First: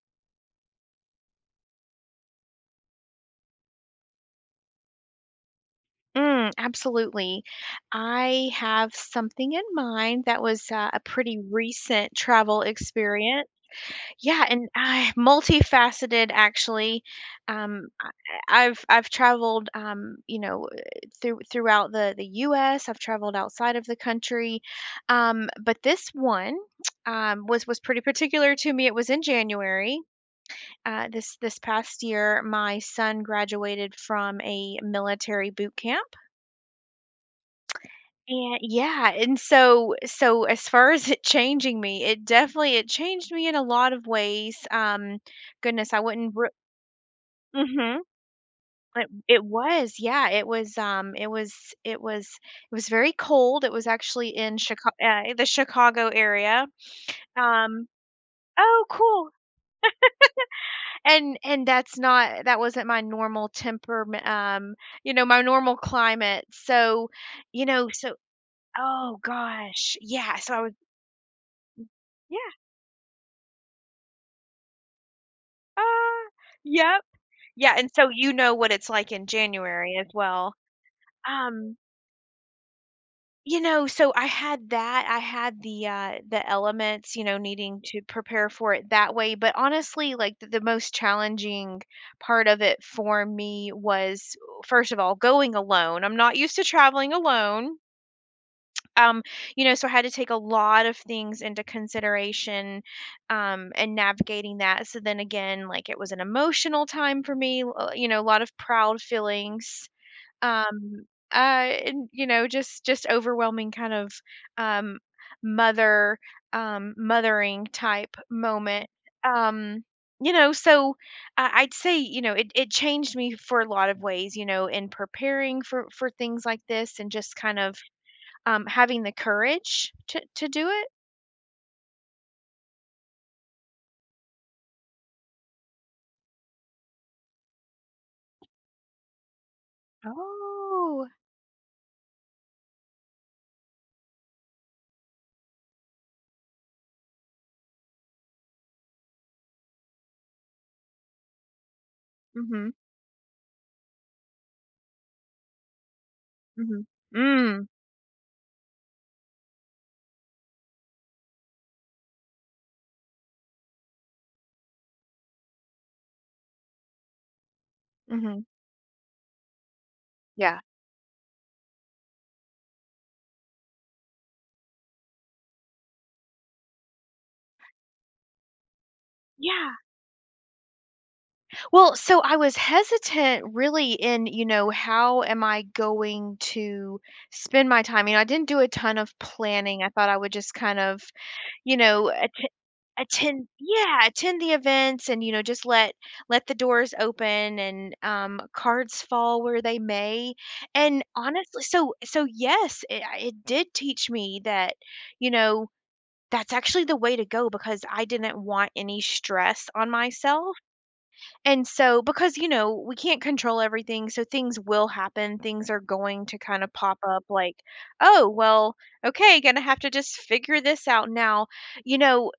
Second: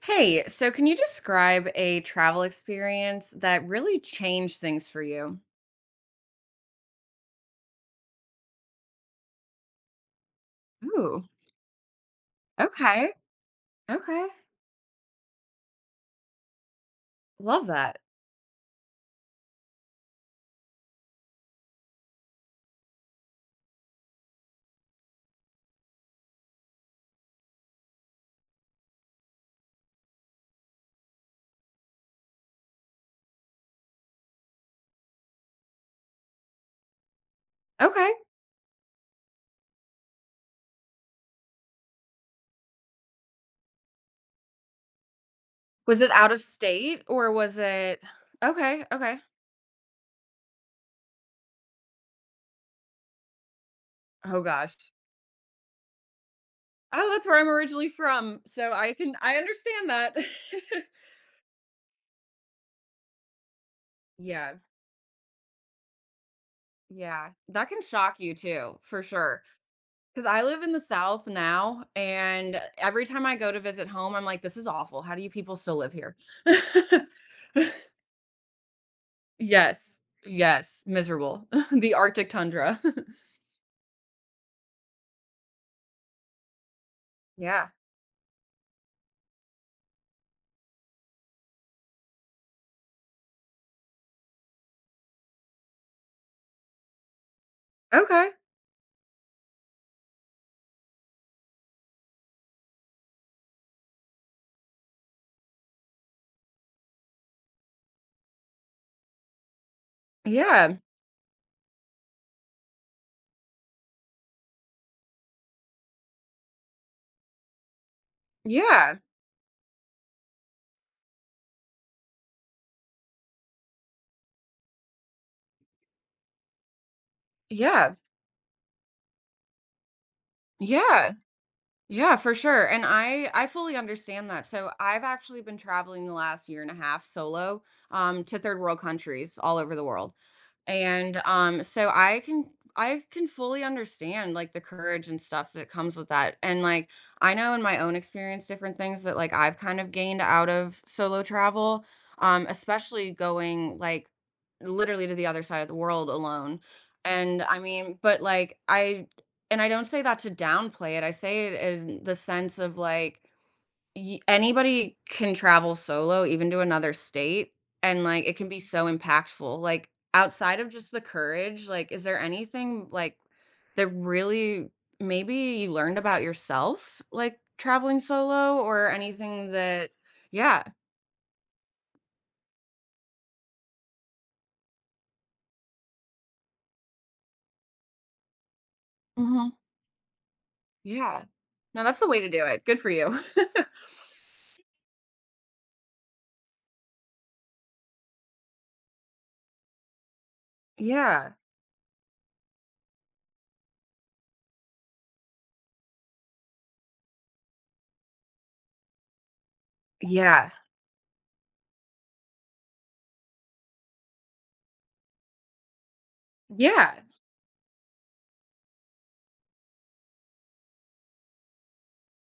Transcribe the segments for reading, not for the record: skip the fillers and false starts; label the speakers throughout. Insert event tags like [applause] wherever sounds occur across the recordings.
Speaker 1: Hey, so can you describe a travel experience that really changed things for you?
Speaker 2: Mm, absolutely. I have something in mind that was a
Speaker 1: Ooh,
Speaker 2: pretty recent travel
Speaker 1: okay.
Speaker 2: experience.
Speaker 1: Okay.
Speaker 2: Yeah, and I multifaceted actually.
Speaker 1: Love
Speaker 2: Um,
Speaker 1: that.
Speaker 2: I've traveled, throughout the U.S. I've traveled outside of the country, but this one [tsk] was pretty particular to me. It was in January. This past year, my son graduated from a military boot camp.
Speaker 1: Okay.
Speaker 2: And yeah, and so as far as it changing me, it definitely it changed me in a lot of ways. Goodness,
Speaker 1: Was
Speaker 2: I
Speaker 1: it out
Speaker 2: wouldn't.
Speaker 1: of state or was
Speaker 2: Mm-hmm.
Speaker 1: it. Okay,
Speaker 2: It,
Speaker 1: okay.
Speaker 2: it was, yeah, it was. It was. It was. It was very cold. It was actually
Speaker 1: Oh
Speaker 2: in
Speaker 1: gosh.
Speaker 2: Chicago, the Chicago area.
Speaker 1: Oh, that's where I'm
Speaker 2: Um.
Speaker 1: originally from, so
Speaker 2: Oh,
Speaker 1: I can
Speaker 2: cool.
Speaker 1: I understand that. [laughs]
Speaker 2: And that's not that wasn't my normal temper.
Speaker 1: Yeah.
Speaker 2: You know, my normal climate. So,
Speaker 1: Yeah,
Speaker 2: you
Speaker 1: that can
Speaker 2: know, so
Speaker 1: shock you too, for
Speaker 2: oh
Speaker 1: sure.
Speaker 2: gosh,
Speaker 1: Because
Speaker 2: yeah.
Speaker 1: I
Speaker 2: So I
Speaker 1: live in
Speaker 2: was.
Speaker 1: the South now,
Speaker 2: Yeah.
Speaker 1: and every time I go to visit home, I'm like, this is awful. How do you people still live here?
Speaker 2: Ah, yep. Yeah,
Speaker 1: [laughs]
Speaker 2: and so you know what it's like in January
Speaker 1: Yes,
Speaker 2: as well.
Speaker 1: yes, miserable. [laughs]
Speaker 2: Um,
Speaker 1: The Arctic tundra. [laughs]
Speaker 2: you know, so I had that, I had the elements, you know,
Speaker 1: Yeah.
Speaker 2: needing to prepare for it that way, but honestly, like, the most challenging part of it for me was, first of all, going alone. I'm not used to traveling alone.
Speaker 1: Okay.
Speaker 2: Um, you know, so I had to take a lot of things into consideration, and navigating that. So then again, like, it was an emotional time for me, you know, a lot of proud feelings.
Speaker 1: Yeah.
Speaker 2: Um, uh, and you know, just overwhelming kind of um mother mothering type moment.
Speaker 1: Yeah.
Speaker 2: Um, you know, so I'd say, you know, it changed me for a lot of ways, you know, in preparing for things like this and just kind of
Speaker 1: Yeah.
Speaker 2: having the courage to do it.
Speaker 1: Yeah. Yeah, for sure. And I fully understand that. So I've actually been traveling the last year and a half solo to third world countries all over the world.
Speaker 2: Oh.
Speaker 1: And, so I can fully understand, like, the courage and stuff that comes with that, and, like, I know in my own experience different things that, like, I've kind of gained out of solo travel,
Speaker 2: Mhm,
Speaker 1: especially going, like, literally to the other side of the world alone,
Speaker 2: mhm.
Speaker 1: and, I
Speaker 2: Mm,
Speaker 1: mean but, like, I and I don't say that to downplay it, I say it in the sense of, like Y anybody can travel solo, even to another state, and, like, it
Speaker 2: mhm,
Speaker 1: can be so impactful, like, outside
Speaker 2: yeah.
Speaker 1: of just the courage, like, is there anything, like, that really maybe you learned about yourself, like, traveling solo or anything
Speaker 2: Yeah.
Speaker 1: that. Yeah.
Speaker 2: Well, so I was hesitant really in, you know, how am I going to spend my time? You know, I didn't do a ton of
Speaker 1: Mhm.
Speaker 2: planning. I thought I would just kind of,
Speaker 1: Yeah.
Speaker 2: you
Speaker 1: No, that's the
Speaker 2: know,
Speaker 1: way to do it, good for you. [laughs]
Speaker 2: attend, yeah, attend the events and, you know, just let the doors open and cards fall where they may. And
Speaker 1: Yeah.
Speaker 2: honestly, so yes, it did teach me that, you know, that's actually the way to go, because I didn't want any stress on
Speaker 1: Yeah.
Speaker 2: myself. And so, because, you know, we can't control everything, so things will happen. Things are going to kind of pop
Speaker 1: Yeah.
Speaker 2: up. Like, oh well, okay, gonna have to just figure this out now, you know.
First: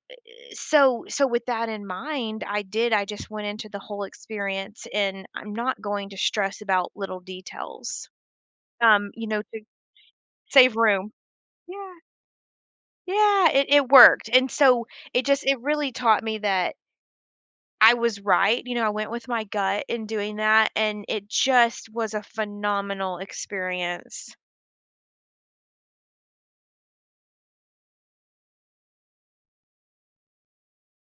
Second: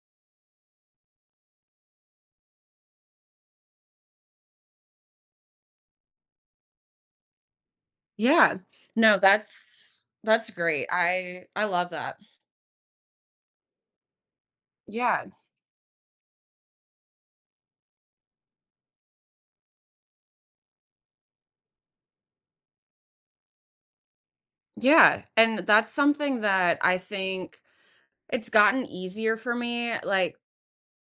Speaker 2: So with that in mind, I just went into the whole experience, and I'm not going to stress about little details,
Speaker 1: Yeah. No,
Speaker 2: you know, to
Speaker 1: that's
Speaker 2: save
Speaker 1: great,
Speaker 2: room.
Speaker 1: I
Speaker 2: Yeah,
Speaker 1: love that.
Speaker 2: yeah, it worked. And so it
Speaker 1: Yeah.
Speaker 2: just it really taught me that I was right, you know. I went with my gut in doing that, and it just was a phenomenal experience.
Speaker 1: Yeah, and that's something that I think it's gotten easier for me, like,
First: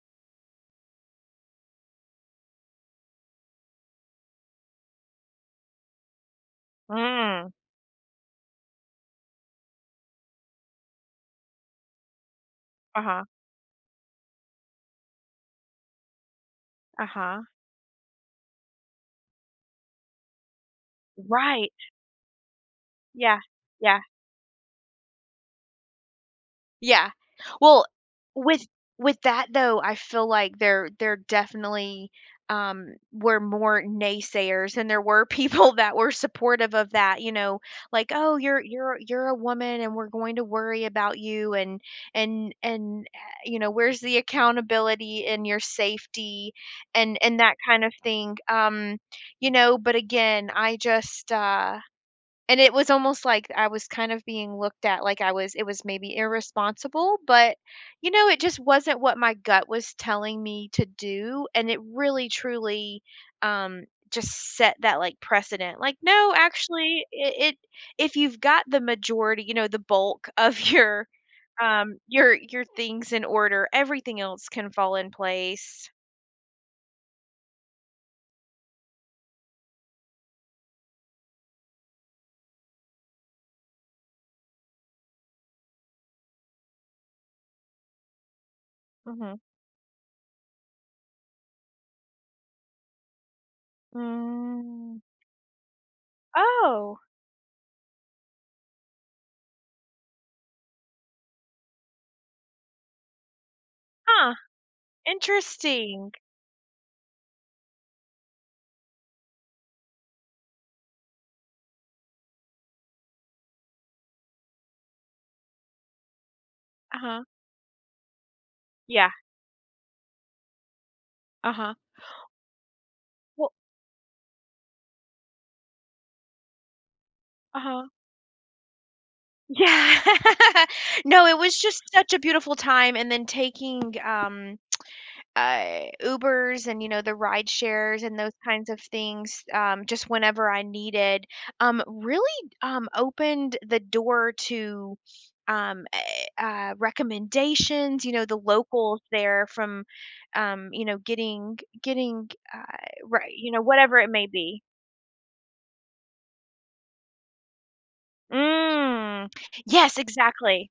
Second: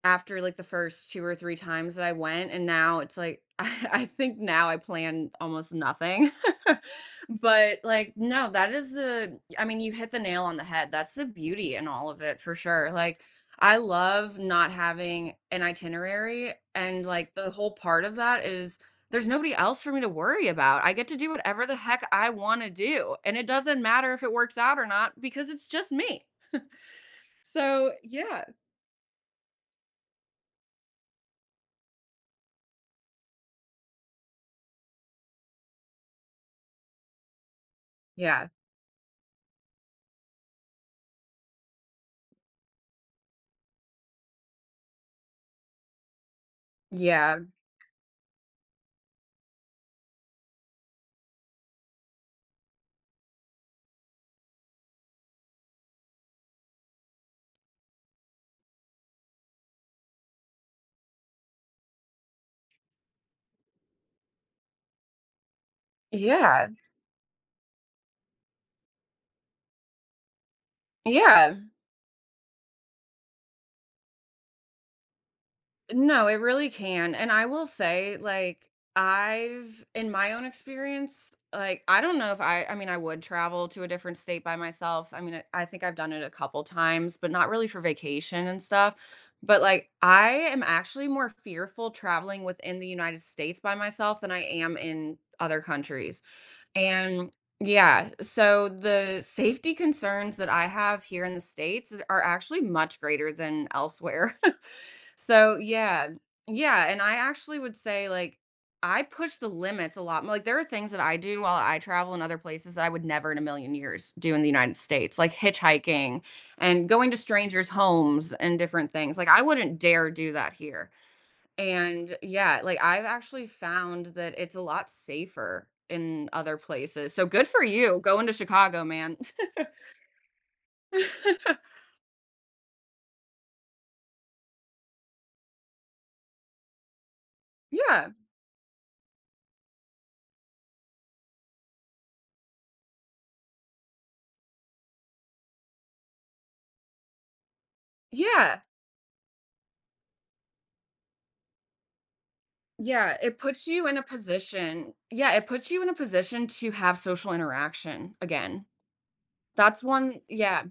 Speaker 1: after, like, the first 2 or 3 times that I went, and now it's like [laughs] I think now I plan almost nothing. [laughs]
Speaker 2: Mm,
Speaker 1: But, like, no, that is the I mean, you hit the nail on the head. That's the beauty in all of it for sure. Like,
Speaker 2: uh-huh,
Speaker 1: I love not having an itinerary, and, like,
Speaker 2: uh-huh,
Speaker 1: the whole part of that is there's nobody else for me to worry about. I get to do whatever
Speaker 2: right,
Speaker 1: the heck I wanna do, and
Speaker 2: yeah,
Speaker 1: it doesn't
Speaker 2: yeah.
Speaker 1: matter if it works out or not because it's just me.
Speaker 2: Yeah. Well,
Speaker 1: So, yeah.
Speaker 2: with with that though, I feel like there definitely were more naysayers and there were people [laughs] that were supportive of that, you know, like, "Oh,
Speaker 1: Yeah.
Speaker 2: you're you're a woman and we're going to worry about you, and and and uh, you know, where's the accountability and your safety
Speaker 1: Yeah.
Speaker 2: and that kind of thing." You know, but again, I just and it was almost like I was kind of being looked at like I was, it was maybe irresponsible, but, you know, it just wasn't what my gut was telling me to do, and it really truly, um, just set that, like, precedent. Like, no,
Speaker 1: Yeah.
Speaker 2: actually, it if you've got the majority, you know, the bulk of [laughs]
Speaker 1: Yeah.
Speaker 2: your things in order, everything else can fall in place.
Speaker 1: No, it really can. And I will say, like, I've, in my own experience, like, I don't know if I, I mean, I would travel to a different state by myself. I mean, I think I've done it a couple times, but not really for vacation and stuff.
Speaker 2: Mhm.
Speaker 1: But like, I am actually more fearful traveling within the United States by myself than I am
Speaker 2: Mm.
Speaker 1: in other countries.
Speaker 2: Oh,
Speaker 1: And yeah, so the safety concerns that I have here in the States are actually much greater than
Speaker 2: huh,
Speaker 1: elsewhere. So yeah.
Speaker 2: interesting.
Speaker 1: Yeah, and I actually would say, like, I push the limits a lot more like, there are things that I do while I travel in other places that I would never in a million years do in the United States, like hitchhiking and going to
Speaker 2: Uh-huh.
Speaker 1: strangers' homes and different
Speaker 2: Yeah,
Speaker 1: things. Like, I wouldn't dare do that here.
Speaker 2: uh-huh.
Speaker 1: And yeah, like, I've actually
Speaker 2: Well.
Speaker 1: found that it's a lot safer in other places. So good for
Speaker 2: Uh-huh.
Speaker 1: you going to Chicago, man. [laughs]
Speaker 2: Yeah. [laughs] No, it was just such a beautiful time, and then taking, Ubers and, you know, the ride shares
Speaker 1: Yeah.
Speaker 2: and those kinds of things, just whenever I needed, really, opened the door to, recommendations, you know, the
Speaker 1: Yeah.
Speaker 2: locals there from, you know, getting
Speaker 1: Yeah,
Speaker 2: right,
Speaker 1: it
Speaker 2: you know,
Speaker 1: puts you in
Speaker 2: whatever
Speaker 1: a
Speaker 2: it may be.
Speaker 1: position, it puts you in a position to have social interaction again.
Speaker 2: Mm.
Speaker 1: That's
Speaker 2: Yes,
Speaker 1: one yeah,
Speaker 2: exactly.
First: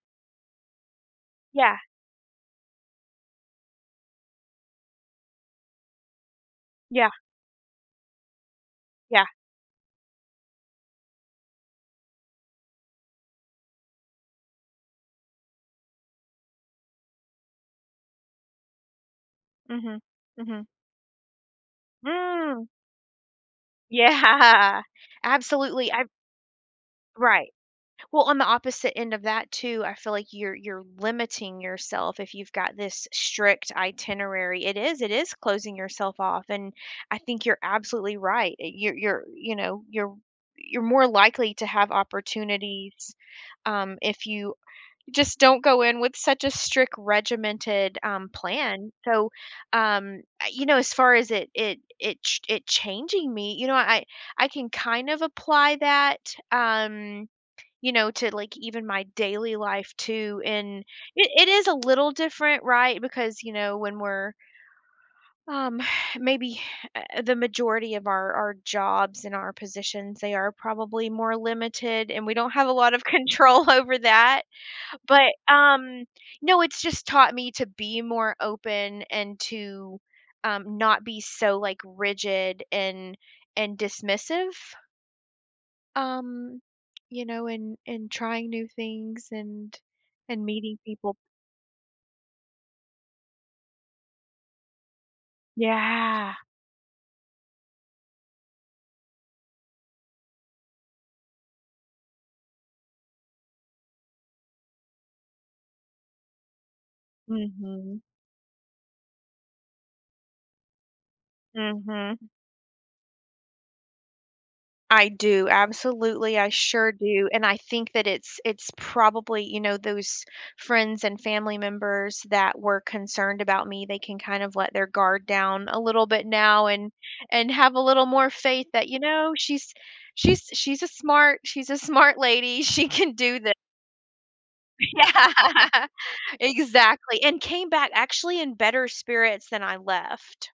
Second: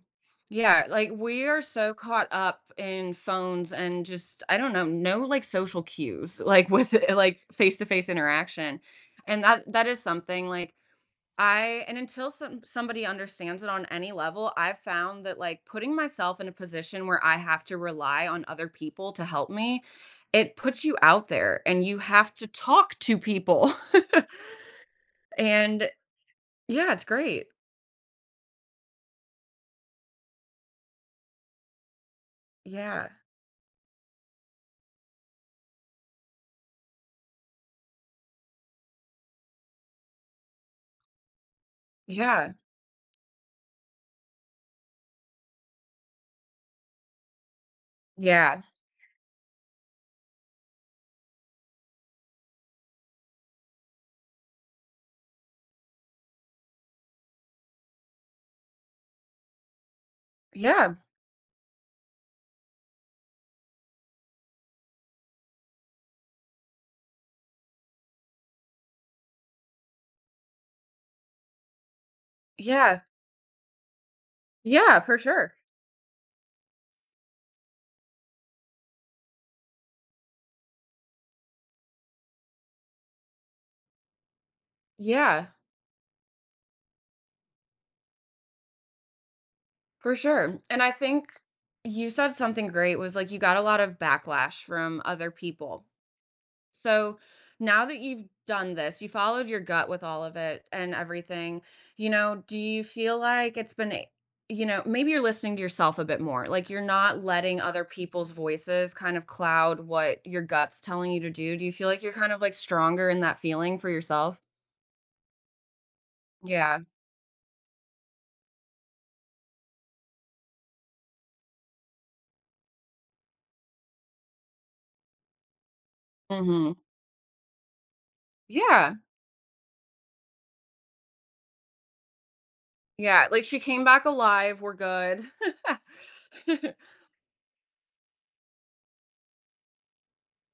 Speaker 1: yeah, like, we are
Speaker 2: Yeah,
Speaker 1: so caught up in phones and just, I don't know, no, like, social cues, like, with, [laughs]
Speaker 2: yeah,
Speaker 1: like, face-to-face interaction,
Speaker 2: yeah.
Speaker 1: and that that is something, like, I and until somebody understands it on any level, I've found that, like, putting myself in a position where I have to rely on other people to help me,
Speaker 2: Mhm,
Speaker 1: it
Speaker 2: mhm.
Speaker 1: puts you out there and you have to
Speaker 2: Mm,
Speaker 1: talk to people. [laughs]
Speaker 2: yeah, [laughs]
Speaker 1: And
Speaker 2: absolutely, I
Speaker 1: yeah, it's great.
Speaker 2: right. Well, on the opposite end of that too, I feel like you're limiting yourself if you've got this
Speaker 1: Yeah.
Speaker 2: strict itinerary. It is closing yourself off, and I think you're absolutely right. You're you know, you're more likely to have
Speaker 1: Yeah.
Speaker 2: opportunities, if you just don't go in with such a strict regimented,
Speaker 1: Yeah.
Speaker 2: plan. So, I, you know, as far as it changing me, you know, I can kind of apply that, you know, to, like, even my daily life too, and
Speaker 1: Yeah.
Speaker 2: it is a little different, right? Because, you know, when we're, um, [sighs] maybe, the majority of our jobs and our positions, they are probably more limited, and we don't have a lot
Speaker 1: Yeah.
Speaker 2: of [laughs] control over that.
Speaker 1: Yeah, for
Speaker 2: But,
Speaker 1: sure.
Speaker 2: no, it's just taught me to be more open and to, not be so, like, rigid and dismissive,
Speaker 1: Yeah,
Speaker 2: um, you know, and trying new things and
Speaker 1: for sure.
Speaker 2: meeting
Speaker 1: And I
Speaker 2: people.
Speaker 1: think you said something great was like you got a lot of backlash from other people.
Speaker 2: Yeah.
Speaker 1: So now that you've done this, you followed your gut with all of it and everything, you know, do you feel like it's been, you know, maybe you're listening to yourself a bit more? Like you're not letting other
Speaker 2: Mhm.
Speaker 1: people's voices kind of cloud what your gut's telling you to do. Do you feel like you're
Speaker 2: Mhm.
Speaker 1: kind of like stronger in that feeling for yourself?
Speaker 2: I do, absolutely, I
Speaker 1: Yeah.
Speaker 2: sure do, and I think that it's probably, you know, those friends and family members that were concerned about me, they can kind of let their guard down a little bit now
Speaker 1: Hmm.
Speaker 2: and have a little more faith that,
Speaker 1: Yeah.
Speaker 2: you know, she's a smart lady, [laughs] she can
Speaker 1: Yeah.
Speaker 2: do
Speaker 1: Like
Speaker 2: this.
Speaker 1: she came back alive. We're
Speaker 2: [laughs]
Speaker 1: good.
Speaker 2: Yeah. [laughs]
Speaker 1: [laughs]
Speaker 2: Exactly, and came back actually in better spirits than I left.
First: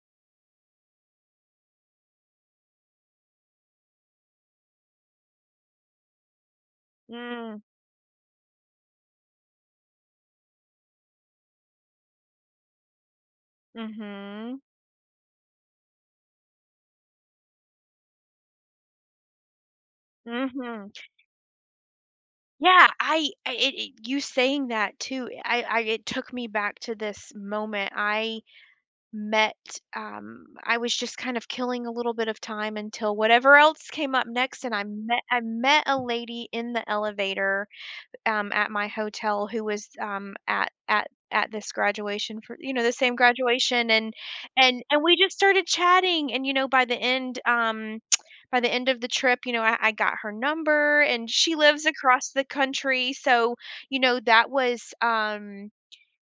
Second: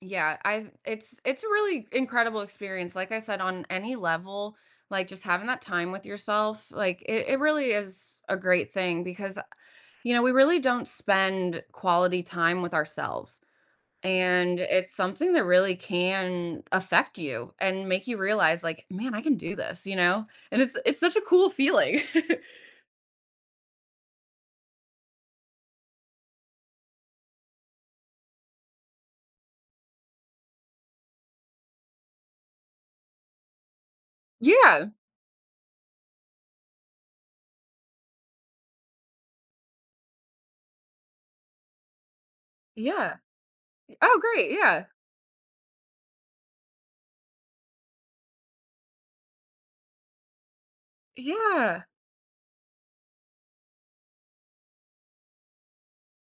Speaker 1: Yeah, I it's a really incredible experience, like I said, on any level, like, just having that time with yourself, like, it
Speaker 2: Mm.
Speaker 1: really is a great thing because, you know, we really don't spend quality time with ourselves, and
Speaker 2: Mhm.
Speaker 1: it's something that really can affect you and make you realize, like, "Man, I can do this," you know? And it's
Speaker 2: Mhm.
Speaker 1: it's such a cool feeling. [laughs]
Speaker 2: Yeah, I it it you saying that too, I it took me back to this moment. I met, I was just kind of killing a little bit of time until whatever else came up next, and I
Speaker 1: Yeah,
Speaker 2: met I met a lady in the elevator at my hotel who was, at this graduation for, you know, the same
Speaker 1: yeah.
Speaker 2: graduation. and
Speaker 1: Oh, great,
Speaker 2: and
Speaker 1: yeah.
Speaker 2: and we just started chatting and, you know, by the end, [tsk] by the end of the trip, you know, I got her number and she
Speaker 1: Yeah.
Speaker 2: lives across the country, so, you know, that was,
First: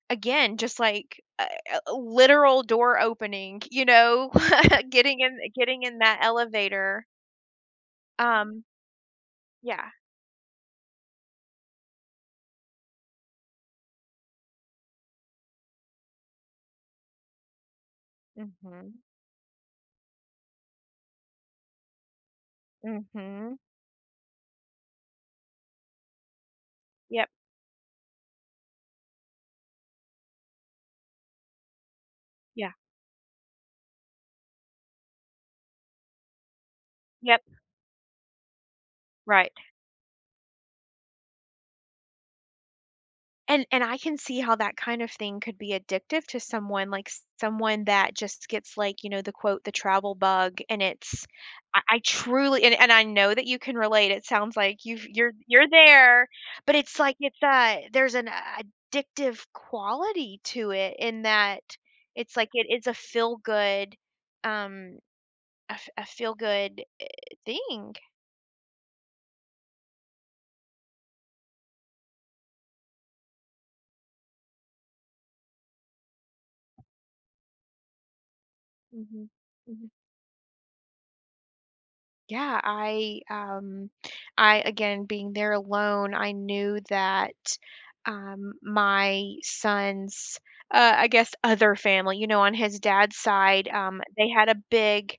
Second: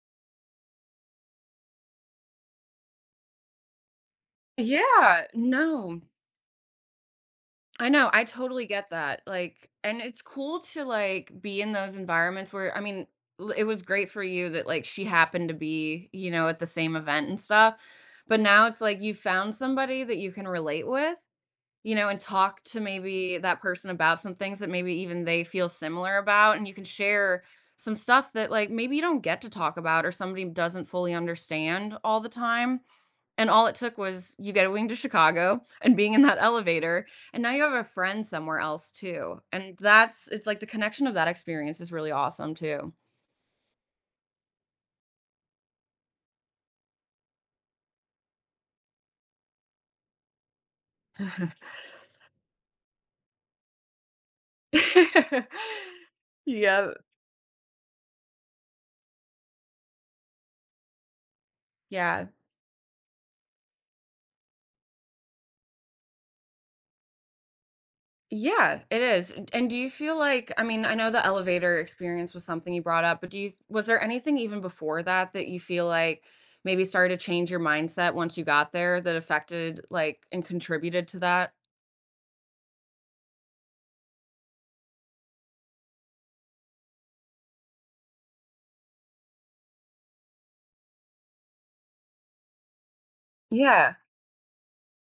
Speaker 2: again, just like a literal door opening, you know, [laughs] getting
Speaker 1: Yeah,
Speaker 2: in getting in
Speaker 1: no.
Speaker 2: that elevator.
Speaker 1: I know, I
Speaker 2: Um,
Speaker 1: totally get that, like
Speaker 2: yeah.
Speaker 1: and it's cool to, like, be in those environments where I mean, l it was great for you that, like, she happened to be, you know, at the same event and stuff, but now it's like
Speaker 2: Mhm.
Speaker 1: you found somebody that you can relate with, you know, and talk to maybe
Speaker 2: Mhm.
Speaker 1: that person about some things that maybe even they feel similar about, and you can
Speaker 2: Yep.
Speaker 1: share some stuff that, like, maybe you don't get to talk about or somebody doesn't fully understand all the
Speaker 2: Yeah.
Speaker 1: time. And all it took was you going to Chicago and being in that elevator, and
Speaker 2: Yep.
Speaker 1: now you have a friend somewhere else too,
Speaker 2: Right.
Speaker 1: and that's it's like the connection of that experience is really awesome too.
Speaker 2: And I can see how that kind of thing could be addictive to someone, like, s someone that just gets, like, you know, the quote, "the travel bug," and it's I truly and I know that you can relate. It sounds like you've you're
Speaker 1: [laughs]
Speaker 2: there, but
Speaker 1: Yeah,
Speaker 2: it's like it's a there's an addictive quality to it, in that
Speaker 1: yeah.
Speaker 2: it's like it is um, a feel good, thing.
Speaker 1: Yeah, it is, and do you feel like, I mean, I know the elevator experience was something you brought up, but do you was there anything even before that that you feel like maybe started to change your mindset once you got there that
Speaker 2: Mhm.
Speaker 1: affected,
Speaker 2: Mhm.
Speaker 1: like, and contributed to that?
Speaker 2: Yeah, I again, being there alone, I knew that my son's I guess other family, you know, on his dad's side,
Speaker 1: Yeah,
Speaker 2: they had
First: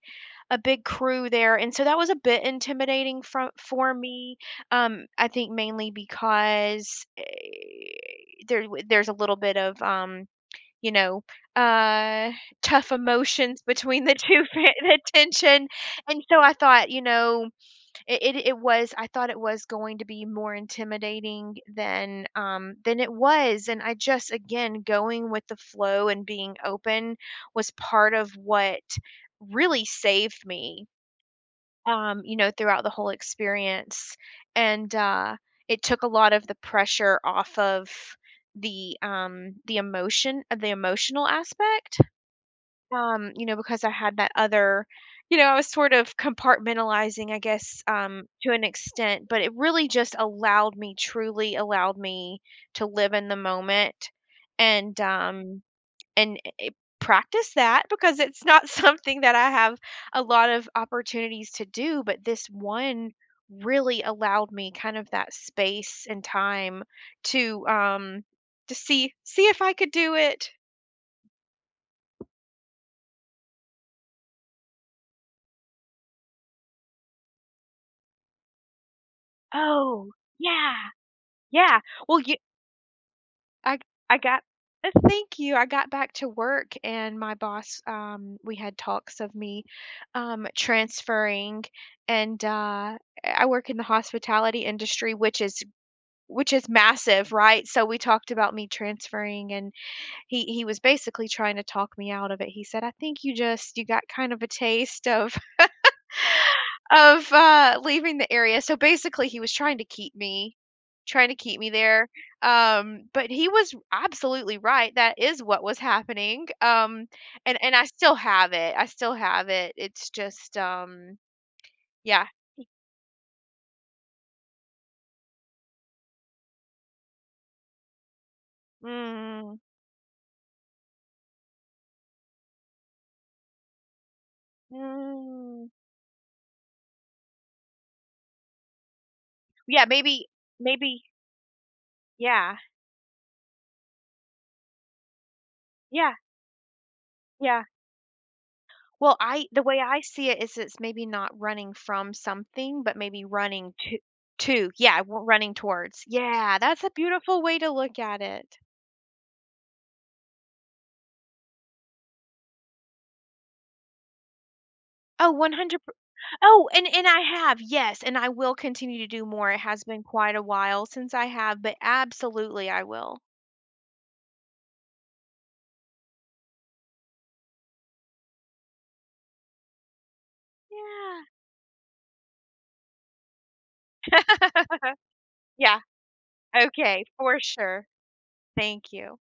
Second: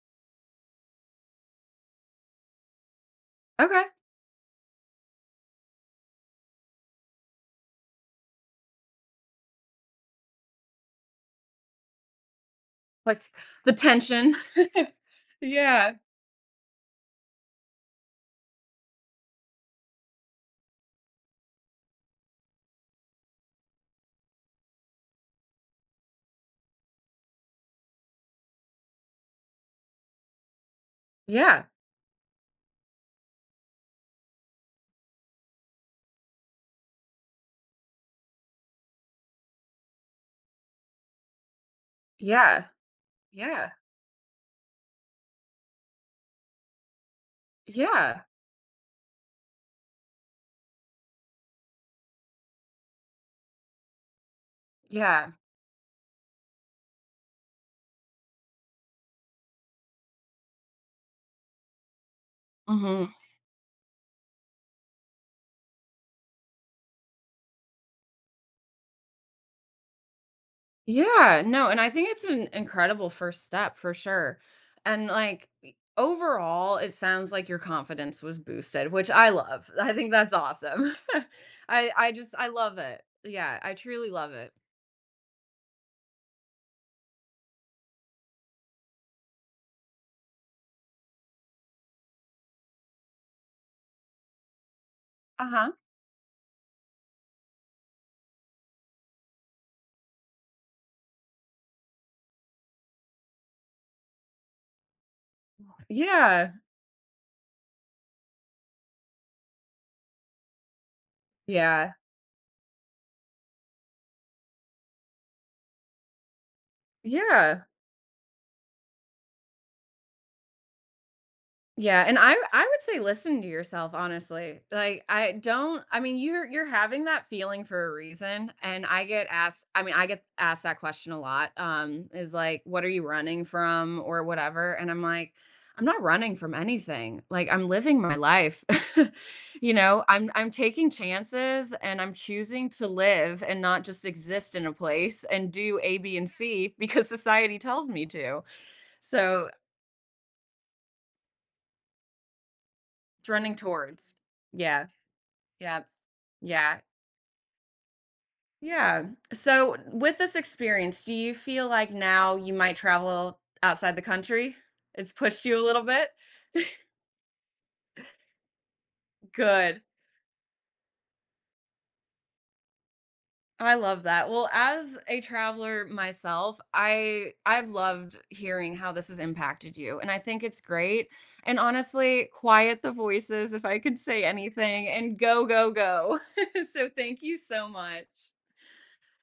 Speaker 2: a big crew there, and so that was a bit intimidating from
Speaker 1: okay.
Speaker 2: for me. I think mainly because there's a little bit of you know, uh, tough
Speaker 1: Like,
Speaker 2: emotions
Speaker 1: the
Speaker 2: between the
Speaker 1: tension.
Speaker 2: two
Speaker 1: [laughs]
Speaker 2: [laughs] the tension,
Speaker 1: Yeah.
Speaker 2: and so I thought, you know, it was, I thought it was going to be more intimidating than it was, and I just again going with the flow and being open was part of what really saved me,
Speaker 1: Yeah.
Speaker 2: you know, throughout the whole experience. And it took a lot of the pressure off of the emotion of the emotional aspect,
Speaker 1: Yeah.
Speaker 2: you know,
Speaker 1: Yeah.
Speaker 2: because I had that other, you know, I was sort of compartmentalizing, I guess,
Speaker 1: Yeah.
Speaker 2: to an extent, but it really just allowed me, truly allowed me to live in the moment, and
Speaker 1: Yeah.
Speaker 2: and eh, practice that, because it's not [laughs] something that I have a lot of opportunities to do, but this
Speaker 1: Mhm.
Speaker 2: one really allowed me kind of that space and time to, to see if I could do it.
Speaker 1: Yeah, no, and I think it's an incredible first step for sure. And, like, e overall, it sounds like your confidence was boosted, which I love. [laughs] I
Speaker 2: Oh,
Speaker 1: think that's
Speaker 2: yeah.
Speaker 1: awesome. [laughs]
Speaker 2: Yeah.
Speaker 1: I
Speaker 2: Well,
Speaker 1: just
Speaker 2: you
Speaker 1: I love it. Yeah, I
Speaker 2: I
Speaker 1: truly
Speaker 2: I
Speaker 1: love
Speaker 2: got
Speaker 1: it.
Speaker 2: thank you. I got back to work and my boss, we had talks of me transferring. And I work in the hospitality industry, which is,
Speaker 1: Uh-huh.
Speaker 2: which is massive, right? So we talked about me transferring, and he was basically trying to talk me out of it. He said, "I think you just you got kind of a taste of
Speaker 1: Yeah.
Speaker 2: [laughs] of, leaving the area." So basically he was trying to keep me, trying to keep me
Speaker 1: Yeah.
Speaker 2: there, but he was absolutely right. That is what was happening,
Speaker 1: Yeah.
Speaker 2: and I still have it, I still have it, it's just,
Speaker 1: Yeah, and
Speaker 2: yeah.
Speaker 1: I would say listen to yourself, honestly. Like, I don't I mean, you're having that feeling for a reason, and I get
Speaker 2: Mm,
Speaker 1: asked I mean, I get asked that question a lot, is like, "What are you running from?" or whatever, and I'm like,
Speaker 2: mm.
Speaker 1: "I'm not running from anything. Like, I'm living my life." [laughs] You
Speaker 2: Yeah,
Speaker 1: know,
Speaker 2: maybe,
Speaker 1: I'm taking
Speaker 2: maybe,
Speaker 1: chances and I'm
Speaker 2: yeah,
Speaker 1: choosing to live and not just exist in a place and do A,
Speaker 2: yeah,
Speaker 1: B, and C because society
Speaker 2: yeah.
Speaker 1: tells me to.
Speaker 2: Well, I,
Speaker 1: So,
Speaker 2: the way I see it is, it's maybe not running from something, but maybe
Speaker 1: it's running
Speaker 2: running to
Speaker 1: towards. Yeah.
Speaker 2: Yeah, running
Speaker 1: Yeah.
Speaker 2: towards. Yeah,
Speaker 1: Yeah.
Speaker 2: that's a beautiful way to look at it.
Speaker 1: Yeah. So with this experience, do you feel like now you might travel outside the country? It's
Speaker 2: Oh,
Speaker 1: pushed you a
Speaker 2: 100.
Speaker 1: little bit?
Speaker 2: Oh, and I have. Yes, and I will continue to do
Speaker 1: [laughs]
Speaker 2: more. It
Speaker 1: Good.
Speaker 2: has been quite a while since I have, but absolutely I will.
Speaker 1: I love that. Well, as a traveler myself, I've loved hearing how this has impacted you, and I think it's great.
Speaker 2: Yeah.
Speaker 1: And honestly, quiet the voices if I could say anything and go go
Speaker 2: Yeah.
Speaker 1: go. [laughs] so
Speaker 2: Okay,
Speaker 1: thank you
Speaker 2: for
Speaker 1: so
Speaker 2: sure.
Speaker 1: much.
Speaker 2: Thank you.